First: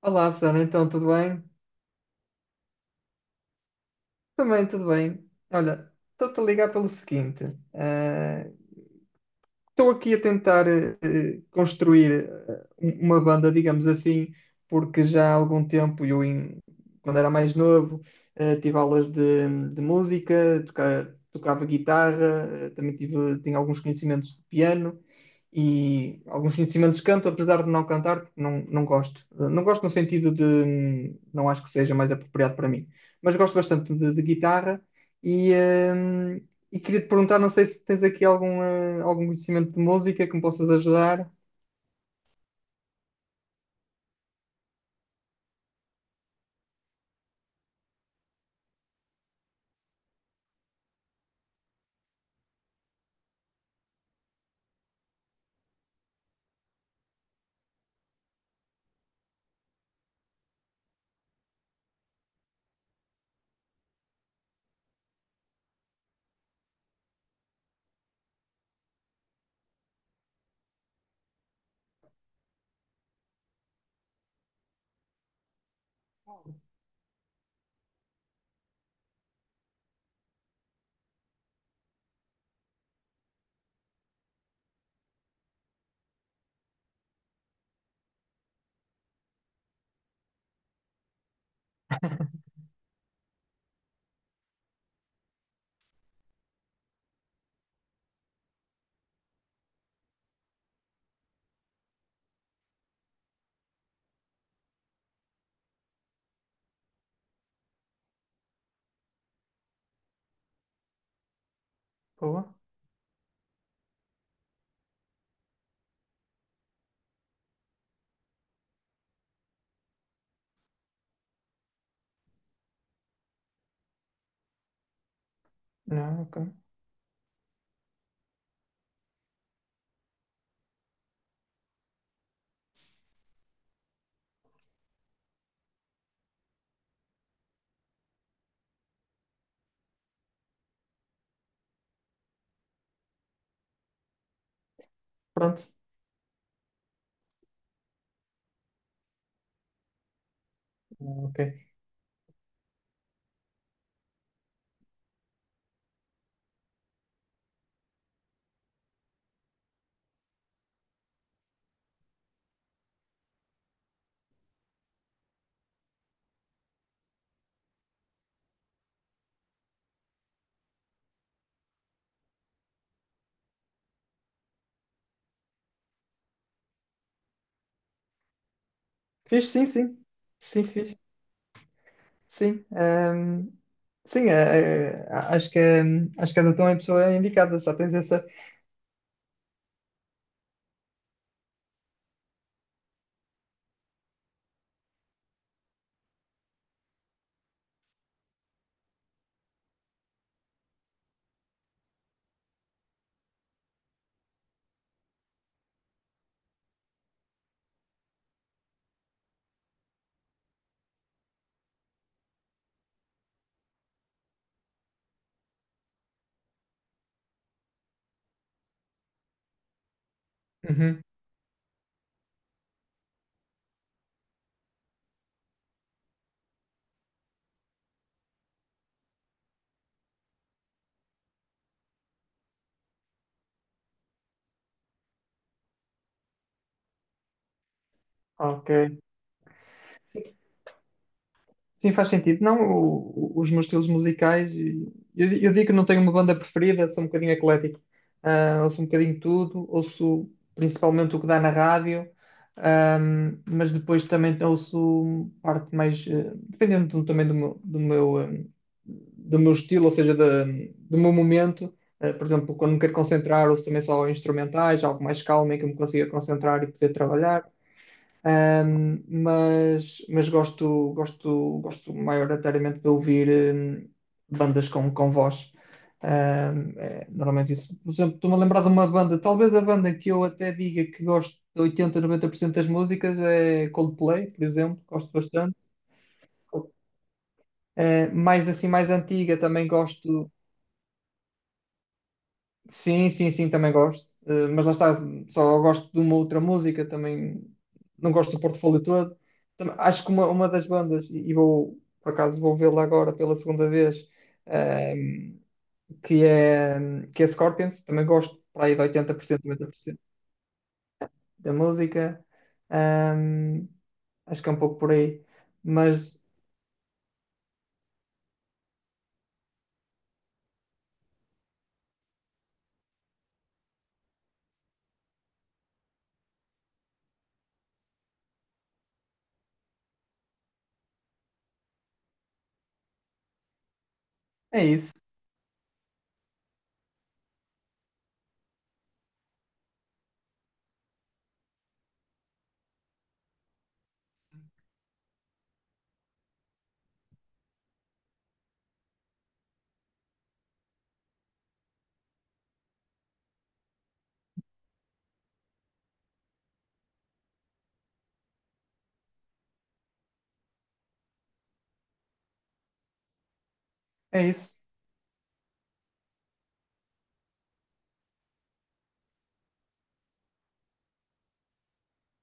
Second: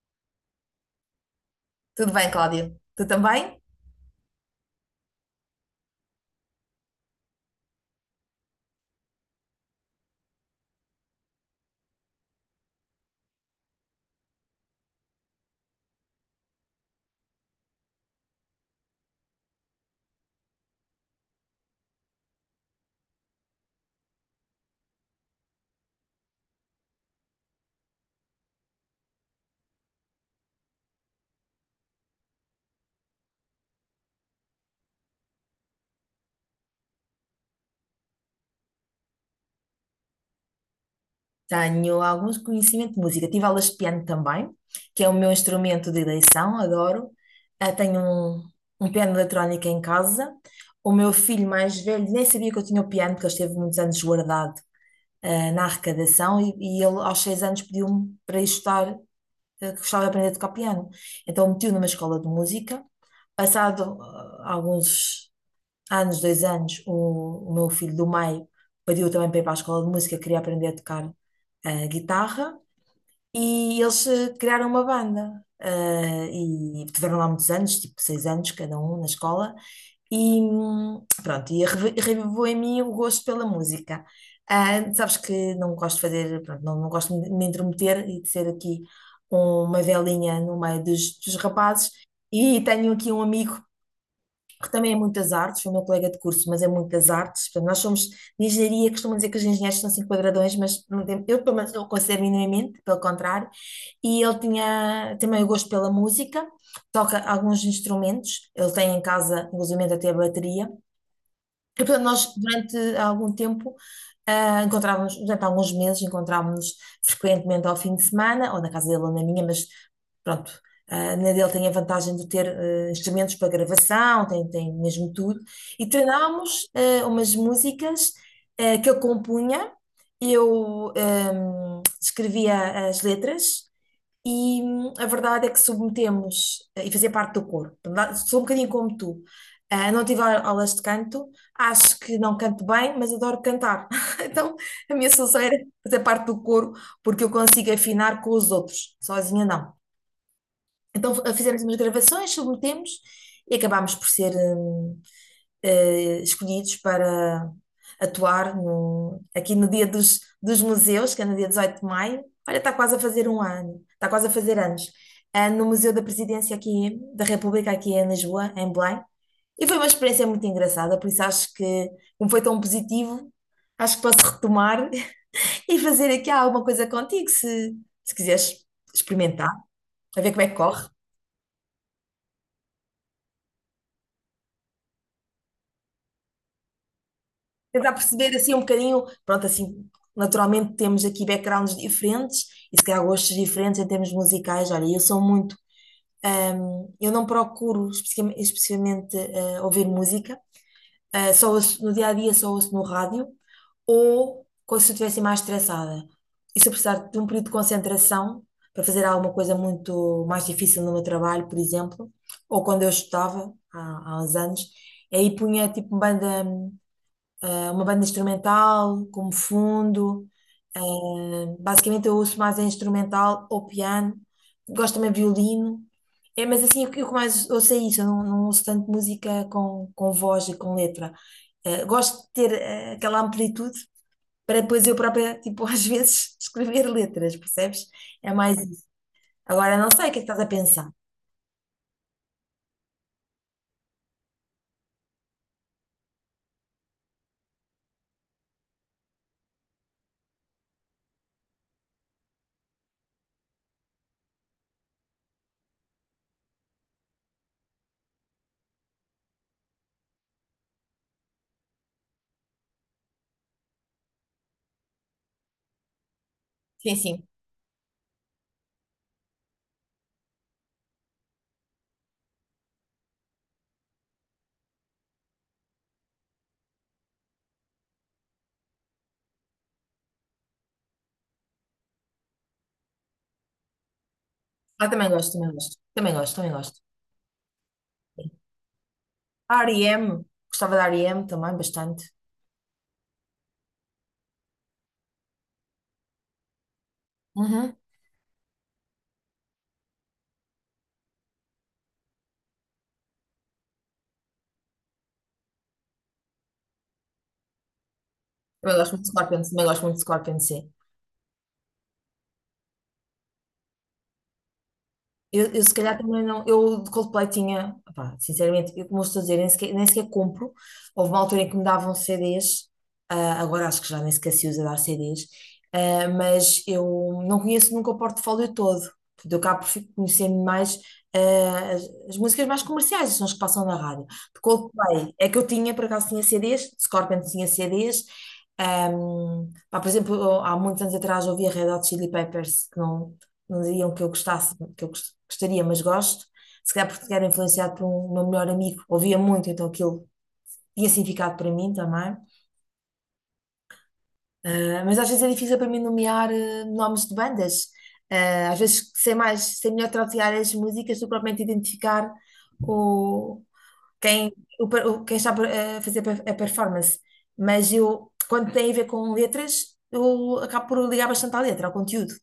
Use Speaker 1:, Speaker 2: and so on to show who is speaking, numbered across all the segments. Speaker 1: Olá, Susana, então tudo bem?
Speaker 2: Tudo bem, Cláudia? Tu também?
Speaker 1: Também tudo bem. Olha, estou-te a ligar pelo seguinte: eh, estou aqui a tentar construir uma banda, digamos assim, porque já há algum tempo, quando era mais novo, tive aulas de música, tocava guitarra, também tinha alguns conhecimentos de piano e alguns conhecimentos de canto, apesar de não cantar, porque não gosto. Não gosto no sentido de não acho que seja mais apropriado para mim, mas gosto bastante de guitarra e, hum, e queria te perguntar, não sei se tens aqui algum, algum conhecimento de música que me possas ajudar.
Speaker 2: Tenho alguns conhecimentos de música. Tive aulas de piano também, que é o meu instrumento de eleição, adoro. Tenho um piano eletrónico em casa. O meu filho mais velho nem sabia que eu tinha o piano, porque ele esteve muitos anos guardado, na arrecadação, e ele aos 6 anos pediu-me para ir estudar, que gostava de aprender a tocar piano. Então meti-o numa escola de música. Passado alguns há nos 2 anos, o meu filho do meio pediu também para ir para a escola de música, queria aprender a tocar guitarra, e eles criaram uma banda. E tiveram lá muitos anos, tipo 6 anos cada um na escola, e pronto, e revivou em mim o gosto pela música. Sabes que não gosto de fazer, pronto, não gosto de me intrometer e de ser aqui uma velinha no meio dos rapazes. E tenho aqui um amigo porque também é muitas artes, foi o meu colega de curso, mas é muitas artes. Portanto, nós somos de engenharia, costumam dizer que os engenheiros são cinco quadradões, mas não tem, eu pelo menos não o considero minimamente, pelo contrário. E ele tinha também o gosto pela música, toca alguns instrumentos, ele tem em casa, inclusive até a bateria, e, portanto, nós
Speaker 1: Boa.
Speaker 2: durante algum tempo, encontrávamos, durante alguns meses, encontrávamos frequentemente ao fim de semana, ou na casa dele ou na minha, mas pronto, na dele tem a vantagem de ter instrumentos para gravação, tem mesmo tudo, e
Speaker 1: Não, ok.
Speaker 2: treinámos umas músicas que ele compunha, eu escrevia as letras, e a verdade é que submetemos e fazia parte do coro. Portanto, sou um bocadinho como tu. Não tive aulas de canto, acho que não canto bem, mas adoro cantar. Então, a minha solução era
Speaker 1: Pronto.
Speaker 2: fazer parte do coro, porque eu consigo afinar com os outros, sozinha não. Então,
Speaker 1: Ok.
Speaker 2: fizemos umas gravações, submetemos e acabámos por ser escolhidos para atuar aqui no Dia dos Museus, que é no dia 18 de maio. Olha, está quase a fazer um ano, está quase a fazer anos. No Museu da Presidência aqui da República, aqui em Lisboa, em Belém. E foi uma experiência muito engraçada, por isso acho que, como foi tão positivo, acho que posso retomar e fazer aqui alguma coisa contigo, se quiseres
Speaker 1: Fiz,
Speaker 2: experimentar,
Speaker 1: sim, sim.
Speaker 2: a ver como é que
Speaker 1: Sim,
Speaker 2: corre.
Speaker 1: fiz. Sim. Sim, acho que, acho que és então a pessoa indicada. Já
Speaker 2: Tentar
Speaker 1: tens essa.
Speaker 2: perceber assim um bocadinho, pronto, assim, naturalmente temos aqui backgrounds diferentes e se calhar gostos diferentes em termos musicais. Olha, eu sou muito, eu não procuro especificamente, especificamente, ouvir música, só no dia a dia só ouço no rádio ou quando se eu estivesse mais estressada. E se eu precisar de um período de concentração para fazer alguma coisa muito mais difícil no meu trabalho, por exemplo, ou quando eu estudava há uns anos, aí punha tipo banda é uma banda instrumental, como fundo.
Speaker 1: Uhum.
Speaker 2: Basicamente eu ouço mais é instrumental ou piano. Gosto também de violino. É, mas assim, o que mais ouço é isso. Eu não ouço tanto música com voz e com letra. Gosto de ter aquela amplitude para depois eu própria, tipo, às vezes escrever letras, percebes? É mais
Speaker 1: Ok.
Speaker 2: isso. Agora, não sei o que é que estás a pensar.
Speaker 1: Sim, faz sentido. Não, os meus estilos musicais, eu, eu digo que não tenho uma banda preferida, sou um bocadinho eclético. Ah, ouço um bocadinho de tudo, ouço principalmente o que dá na rádio, mas depois também ouço parte mais, dependendo também do meu, do meu estilo, ou seja, do meu momento. Ah, por exemplo, quando me quero concentrar, ouço também só instrumentais, algo mais calmo em que eu me consiga concentrar e poder
Speaker 2: Sim, sim.
Speaker 1: trabalhar. Mas gosto maioritariamente de ouvir hum, bandas com voz. É, normalmente isso. Por exemplo, estou-me a lembrar de uma banda, talvez a banda que eu até diga que gosto de 80, 90% das músicas é Coldplay, por exemplo,
Speaker 2: Também
Speaker 1: gosto
Speaker 2: gosto, também
Speaker 1: bastante.
Speaker 2: gosto. Também gosto, também gosto.
Speaker 1: Eh,
Speaker 2: Sim.
Speaker 1: mais assim, mais antiga,
Speaker 2: A
Speaker 1: também
Speaker 2: R E M
Speaker 1: gosto,
Speaker 2: Gostava da REM também, bastante.
Speaker 1: sim, sim, sim, também gosto. Mas lá está, só gosto de uma outra música, também
Speaker 2: Uhum.
Speaker 1: não gosto do portfólio todo. Também acho que uma das bandas, e vou, por acaso, vou vê-la agora pela segunda vez, ehm, que é Scorpions, também gosto para aí
Speaker 2: Também
Speaker 1: de
Speaker 2: gosto muito de
Speaker 1: oitenta por
Speaker 2: Scorpion,
Speaker 1: cento
Speaker 2: também
Speaker 1: noventa por
Speaker 2: gosto muito
Speaker 1: cento
Speaker 2: de Scorpion, sim.
Speaker 1: da música. Ehm, acho que é um pouco por aí.
Speaker 2: Eu se calhar
Speaker 1: Mas
Speaker 2: também não. Eu de Coldplay tinha, pá, sinceramente, eu, como eu estou a dizer, nem sequer compro. Houve uma altura em que me davam CDs, agora acho que já nem sequer se usa dar CDs, mas eu não conheço nunca o portfólio todo. Portanto, eu cá por conhecer mais ah, as, as músicas mais comerciais, são as que passam na rádio. De
Speaker 1: é isso,
Speaker 2: Coldplay é que eu tinha, por acaso tinha CDs, de Scorpions tinha CDs. ah, Pá, por exemplo, eu, há muitos anos atrás ouvia Red Hot Chili Peppers, que não diriam que eu gostasse, que eu gostaria, mas gosto. Se calhar porque era influenciado por um meu melhor amigo, ouvia muito, então aquilo tinha significado para mim também. Mas às vezes é difícil para mim nomear nomes de bandas. Às vezes sei mais, sei melhor traduziar as músicas do que propriamente identificar o,
Speaker 1: é
Speaker 2: quem,
Speaker 1: isso.
Speaker 2: o per- o- quem está a fazer a performance. Mas eu, quando tem a ver com letras, eu acabo por ligar bastante à letra, ao conteúdo.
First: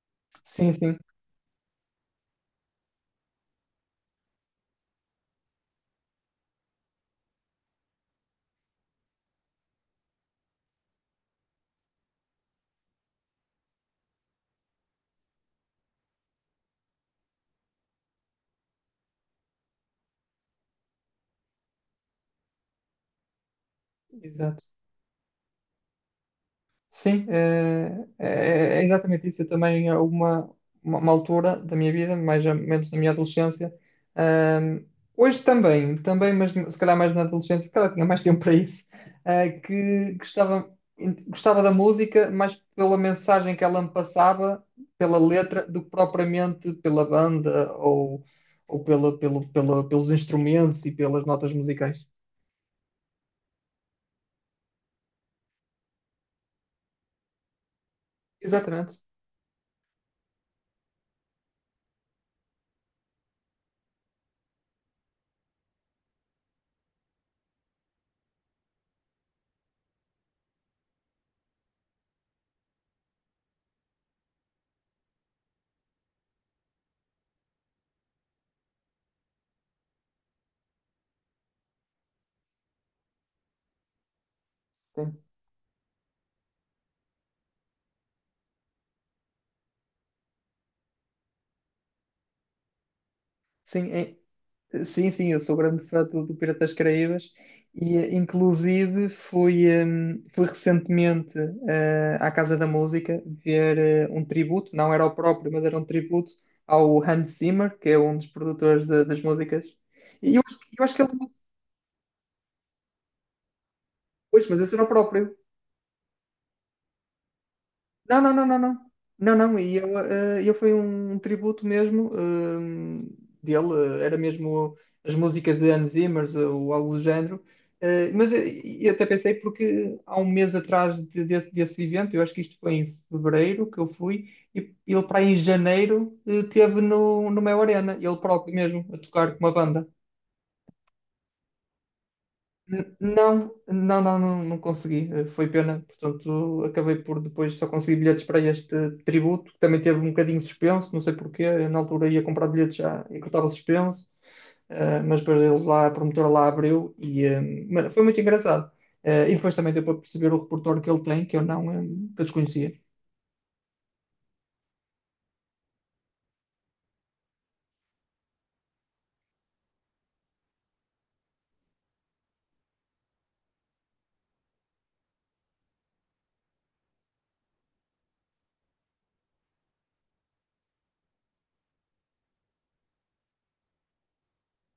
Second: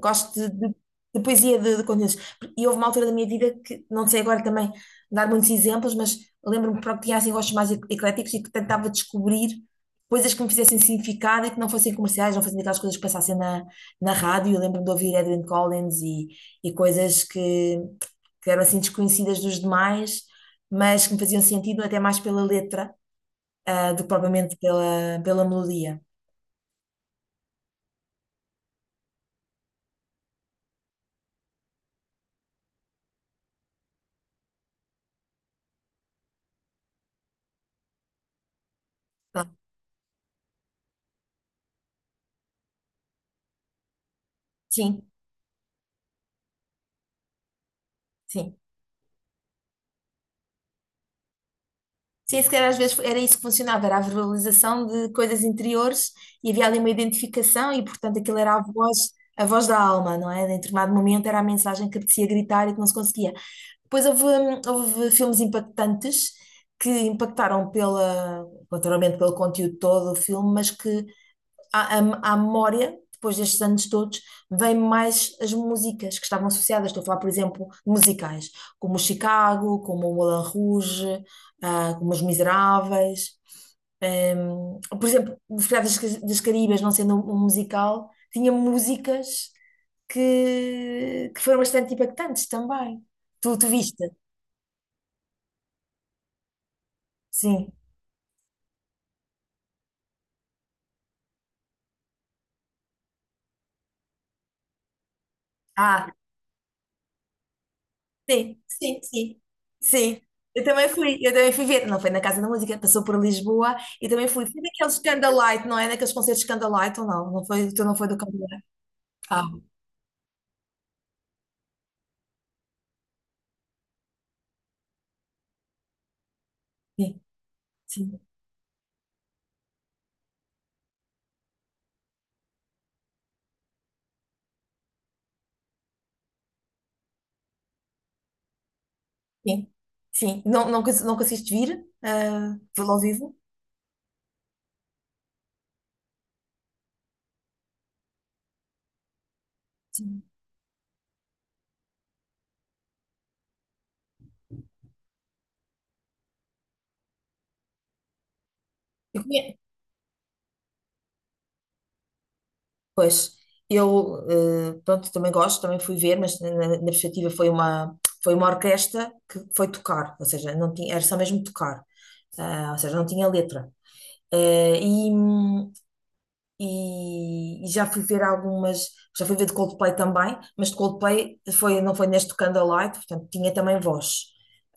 Speaker 2: Gosto de,
Speaker 1: Sim,
Speaker 2: de-
Speaker 1: sim,
Speaker 2: de poesia de conteúdos. E houve uma altura da minha vida que, não sei agora também dar muitos exemplos, mas lembro-me que pronto, tinha assim gostos mais ecléticos e que tentava descobrir coisas que me fizessem significado e que não fossem comerciais, não fossem aquelas coisas que passassem na rádio. Eu lembro-me de ouvir Edwyn Collins e coisas que eram assim desconhecidas dos demais, mas que me faziam sentido até mais pela letra, do que propriamente
Speaker 1: exato.
Speaker 2: pela melodia.
Speaker 1: Sim, é exatamente isso. Eu também, uma altura da minha vida, mais ou menos na minha adolescência, ahm, hoje também, também, mas se calhar mais na adolescência, se calhar tinha mais tempo para isso,
Speaker 2: Tá.
Speaker 1: que gostava da música mais pela mensagem que ela me passava,
Speaker 2: Sim,
Speaker 1: pela letra, do que propriamente pela banda ou,
Speaker 2: sim.
Speaker 1: pela, pelos instrumentos e pelas notas musicais.
Speaker 2: Sim, se calhar às vezes era isso que funcionava, era a verbalização de coisas interiores e havia ali uma identificação e, portanto, aquilo era
Speaker 1: Exatamente.
Speaker 2: a voz da alma, não é? Em determinado momento era a mensagem que apetecia gritar e que não se conseguia. Depois houve filmes impactantes que impactaram naturalmente pelo conteúdo todo do filme, mas que à memória, depois destes anos todos, vêm mais as músicas que estavam associadas. Estou a falar, por exemplo, de musicais, como o Chicago, como o Moulin Rouge, como Os Miseráveis. Por
Speaker 1: Sim,
Speaker 2: exemplo, Os Piratas das Caribas, não sendo um musical, tinha músicas que foram bastante impactantes também. Tu
Speaker 1: sim,
Speaker 2: viste?
Speaker 1: é- Sim, sim, eu sou grande fã do, do Piratas das Caraíbas
Speaker 2: Sim.
Speaker 1: e inclusive fui, fui recentemente à Casa da Música ver um tributo, não era o próprio, mas era um
Speaker 2: Ah,
Speaker 1: tributo ao Hans Zimmer, que é um dos
Speaker 2: Sim,
Speaker 1: produtores
Speaker 2: sim,
Speaker 1: das
Speaker 2: sim.
Speaker 1: músicas.
Speaker 2: Sim.
Speaker 1: E eu, eu acho que ele...
Speaker 2: Eu também fui ver. Não foi na Casa da Música, passou por Lisboa e também fui.
Speaker 1: Pois,
Speaker 2: Foi
Speaker 1: mas esse era o
Speaker 2: daqueles
Speaker 1: próprio.
Speaker 2: Candlelight, não é? Naqueles concertos Candlelight ou não? Não foi, tu não foi do
Speaker 1: Não, não, não, não,
Speaker 2: Candlelight?
Speaker 1: não. Não,
Speaker 2: Ah,
Speaker 1: não, e eu, eu foi um tributo mesmo dele, era mesmo as músicas de Hans Zimmer ou algo do
Speaker 2: sim,
Speaker 1: género.
Speaker 2: sim,
Speaker 1: Mas eu até pensei porque há um mês atrás desse, desse evento, eu acho que isto foi em fevereiro que eu fui, e ele para aí em janeiro teve no Mel Arena, ele próprio mesmo, a tocar com uma
Speaker 2: sim.
Speaker 1: banda.
Speaker 2: Sim. Não, não, não conseguiste vir? Vê-lo ao vivo?
Speaker 1: Não, não, não, não, não consegui. Foi pena. Portanto, acabei por depois só conseguir bilhetes para este tributo, que também teve um
Speaker 2: Sim.
Speaker 1: bocadinho suspenso, não sei porquê. Eu, na altura ia comprar bilhetes já e que estava suspenso, mas depois eles lá, a promotora lá abriu mas foi muito engraçado.
Speaker 2: Eu
Speaker 1: E depois
Speaker 2: conhe-
Speaker 1: também deu para perceber o repertório que ele tem, que eu não, eh, que eu desconhecia.
Speaker 2: Pois, eu, pronto, também gosto, também fui ver, mas na perspectiva foi uma, orquestra que foi tocar, ou seja, não tinha, era só mesmo tocar, ou seja, não tinha letra. Eh, e, e já fui ver algumas, já fui ver de Coldplay também, mas de Coldplay foi, não foi neste Candlelight, portanto tinha também voz.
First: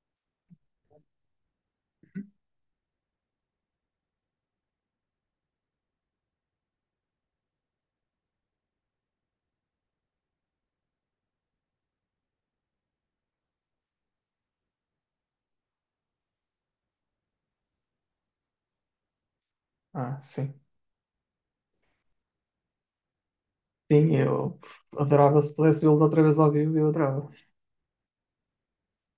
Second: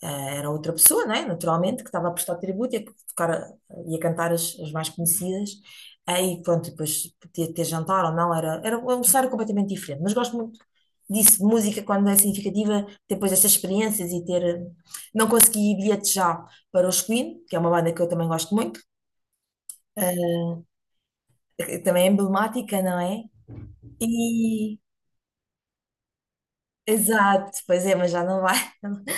Speaker 2: Era outra pessoa, né? Naturalmente, que estava a prestar tributo e a tocar, e a cantar as mais conhecidas. Aí, pronto, depois podia ter jantar ou não, era um cenário completamente diferente. Mas gosto muito disso, de música, quando é significativa, depois destas experiências e ter. Não consegui bilhete já para os Queen, que é uma banda que eu também gosto muito,
Speaker 1: Ah, sim.
Speaker 2: eh, que também é emblemática, não é?
Speaker 1: Sim, eu
Speaker 2: E,
Speaker 1: adorava se pudesse vê-los outra vez ao vivo, eu adorava.
Speaker 2: exato, pois é, mas já não vai,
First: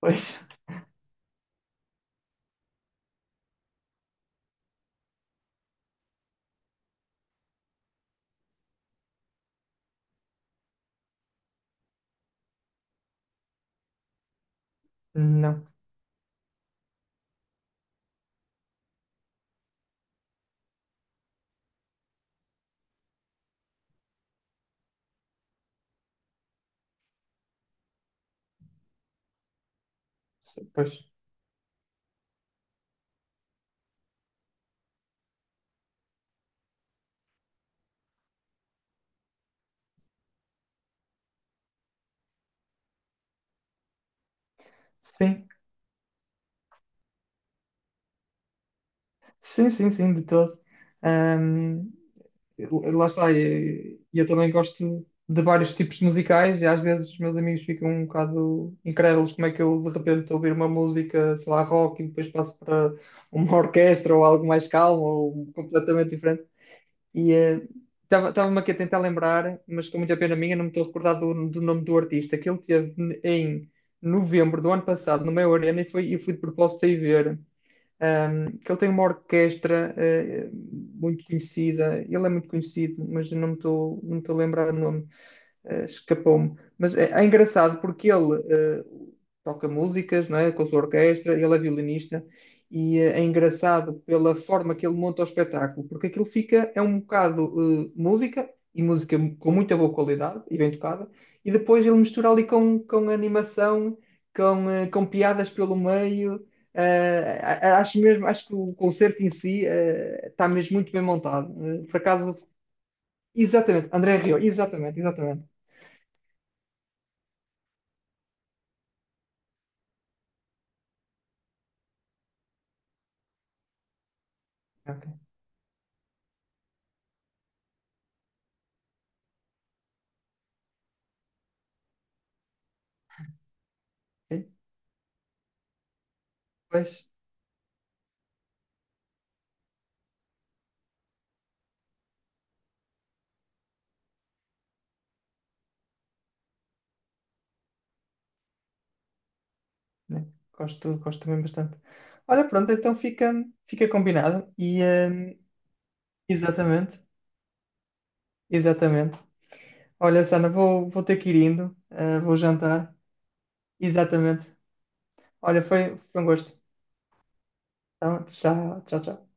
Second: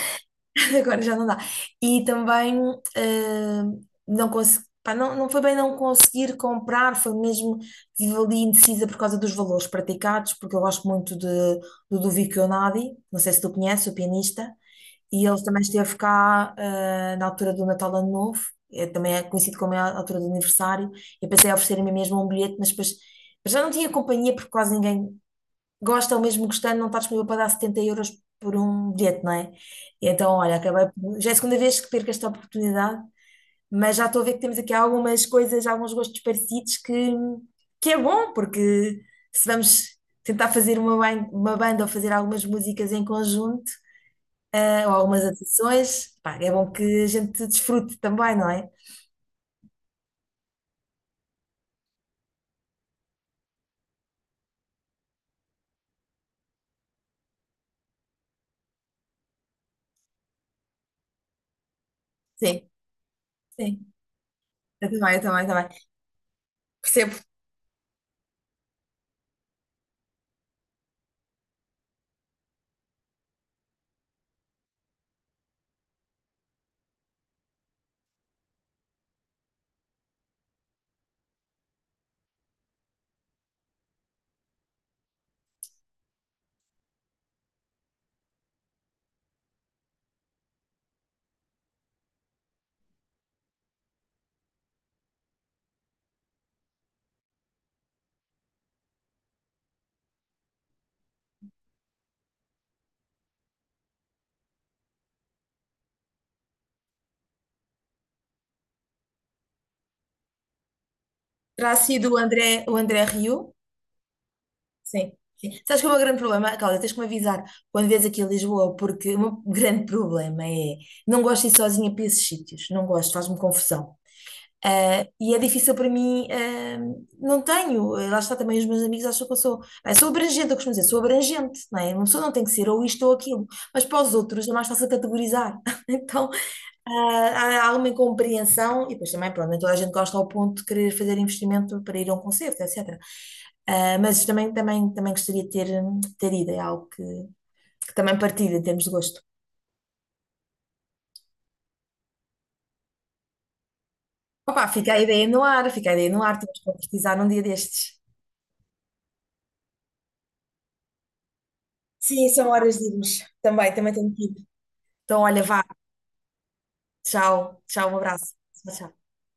Speaker 1: Pois,
Speaker 2: agora já não dá. E também eh, não consegui, pá, não foi bem não conseguir comprar, foi mesmo, estive ali indecisa por causa dos valores praticados, porque eu gosto muito do Ludovico Einaudi, não sei se tu conheces, o pianista, e ele também
Speaker 1: não.
Speaker 2: esteve cá na altura do Natal Ano Novo, também é conhecido como é a altura do aniversário, e pensei em oferecer-me mesmo um bilhete, mas depois já não tinha companhia porque quase ninguém gosta ou mesmo gostando, não está disponível para dar 70 euros por um bilhete, não é? E então, olha, acabei
Speaker 1: Pois,
Speaker 2: por... Já é a segunda vez que perco esta oportunidade, mas já estou a ver que temos aqui algumas coisas, alguns gostos parecidos que é bom, porque se vamos tentar fazer uma banda ou fazer algumas músicas em conjunto, ou algumas
Speaker 1: sim.
Speaker 2: atuações, pá, é bom que a gente desfrute também, não é?
Speaker 1: Sim, sim, sim, de todo. Ahm, lá está, e eu também gosto de vários tipos de musicais e às vezes os meus amigos ficam um bocado incrédulos como é que eu de repente estou a ouvir uma música, sei lá, rock e depois passo
Speaker 2: Sim,
Speaker 1: para uma
Speaker 2: sim,
Speaker 1: orquestra ou algo mais
Speaker 2: eu
Speaker 1: calmo
Speaker 2: também, eu também, eu
Speaker 1: ou
Speaker 2: também.
Speaker 1: completamente diferente.
Speaker 2: Percebo.
Speaker 1: E estava-me aqui a tentar lembrar, mas com muita pena minha não me estou a recordar do, do nome do artista, que ele teve em novembro do ano passado no meu Arena foi, e fui de propósito aí ver. Um, que ele tem uma orquestra muito conhecida, ele é muito conhecido, mas eu não me estou a lembrar do nome escapou-me. Mas é, é engraçado porque ele toca músicas, não é? Com a sua orquestra, ele é violinista e é engraçado pela forma que ele monta o espetáculo, porque aquilo fica, é um bocado música, e música com muita boa qualidade e bem tocada, e depois ele mistura ali com animação, com, com piadas pelo meio. Acho mesmo, acho que o concerto em si está mesmo muito bem montado.
Speaker 2: Terá
Speaker 1: Por
Speaker 2: sido
Speaker 1: acaso,
Speaker 2: O André Rieu.
Speaker 1: exatamente, André Rio, exatamente,
Speaker 2: Sim,
Speaker 1: exatamente.
Speaker 2: sim. Sabes que o meu grande problema, Cláudia, tens que me avisar quando vês aqui a Lisboa, porque o meu grande problema é não gosto de ir sozinha para esses sítios, não gosto, faz-me confusão. E é difícil para mim, não tenho, lá está também os meus amigos acham que eu sou abrangente, eu costumo dizer, sou abrangente, não é? Uma pessoa não tem que ser ou isto ou aquilo, mas para os outros
Speaker 1: Sim,
Speaker 2: é mais fácil categorizar. Então,
Speaker 1: pois,
Speaker 2: há alguma incompreensão, e depois também, pronto, nem toda a gente gosta ao ponto de querer fazer investimento para ir a um concerto, etc. Mas também, também, também gostaria de ter ido, é algo que também partilho em termos de gosto.
Speaker 1: né? Gosto, gosto também bastante. Olha, pronto, então fica combinado.
Speaker 2: Opa, fica a ideia no ar, fica a ideia no ar, temos que
Speaker 1: Exatamente,
Speaker 2: concretizar num dia destes.
Speaker 1: exatamente. Olha, Sana, vou ter que ir indo,
Speaker 2: Sim,
Speaker 1: vou
Speaker 2: são horas de
Speaker 1: jantar.
Speaker 2: irmos. Também tenho que ir.
Speaker 1: Exatamente.
Speaker 2: Então, olha,
Speaker 1: Olha,
Speaker 2: vá,
Speaker 1: foi um gosto.
Speaker 2: tchau, tchau, um
Speaker 1: Então,
Speaker 2: abraço. Tchau,
Speaker 1: tchau,
Speaker 2: tchau.
Speaker 1: tchau, tchau.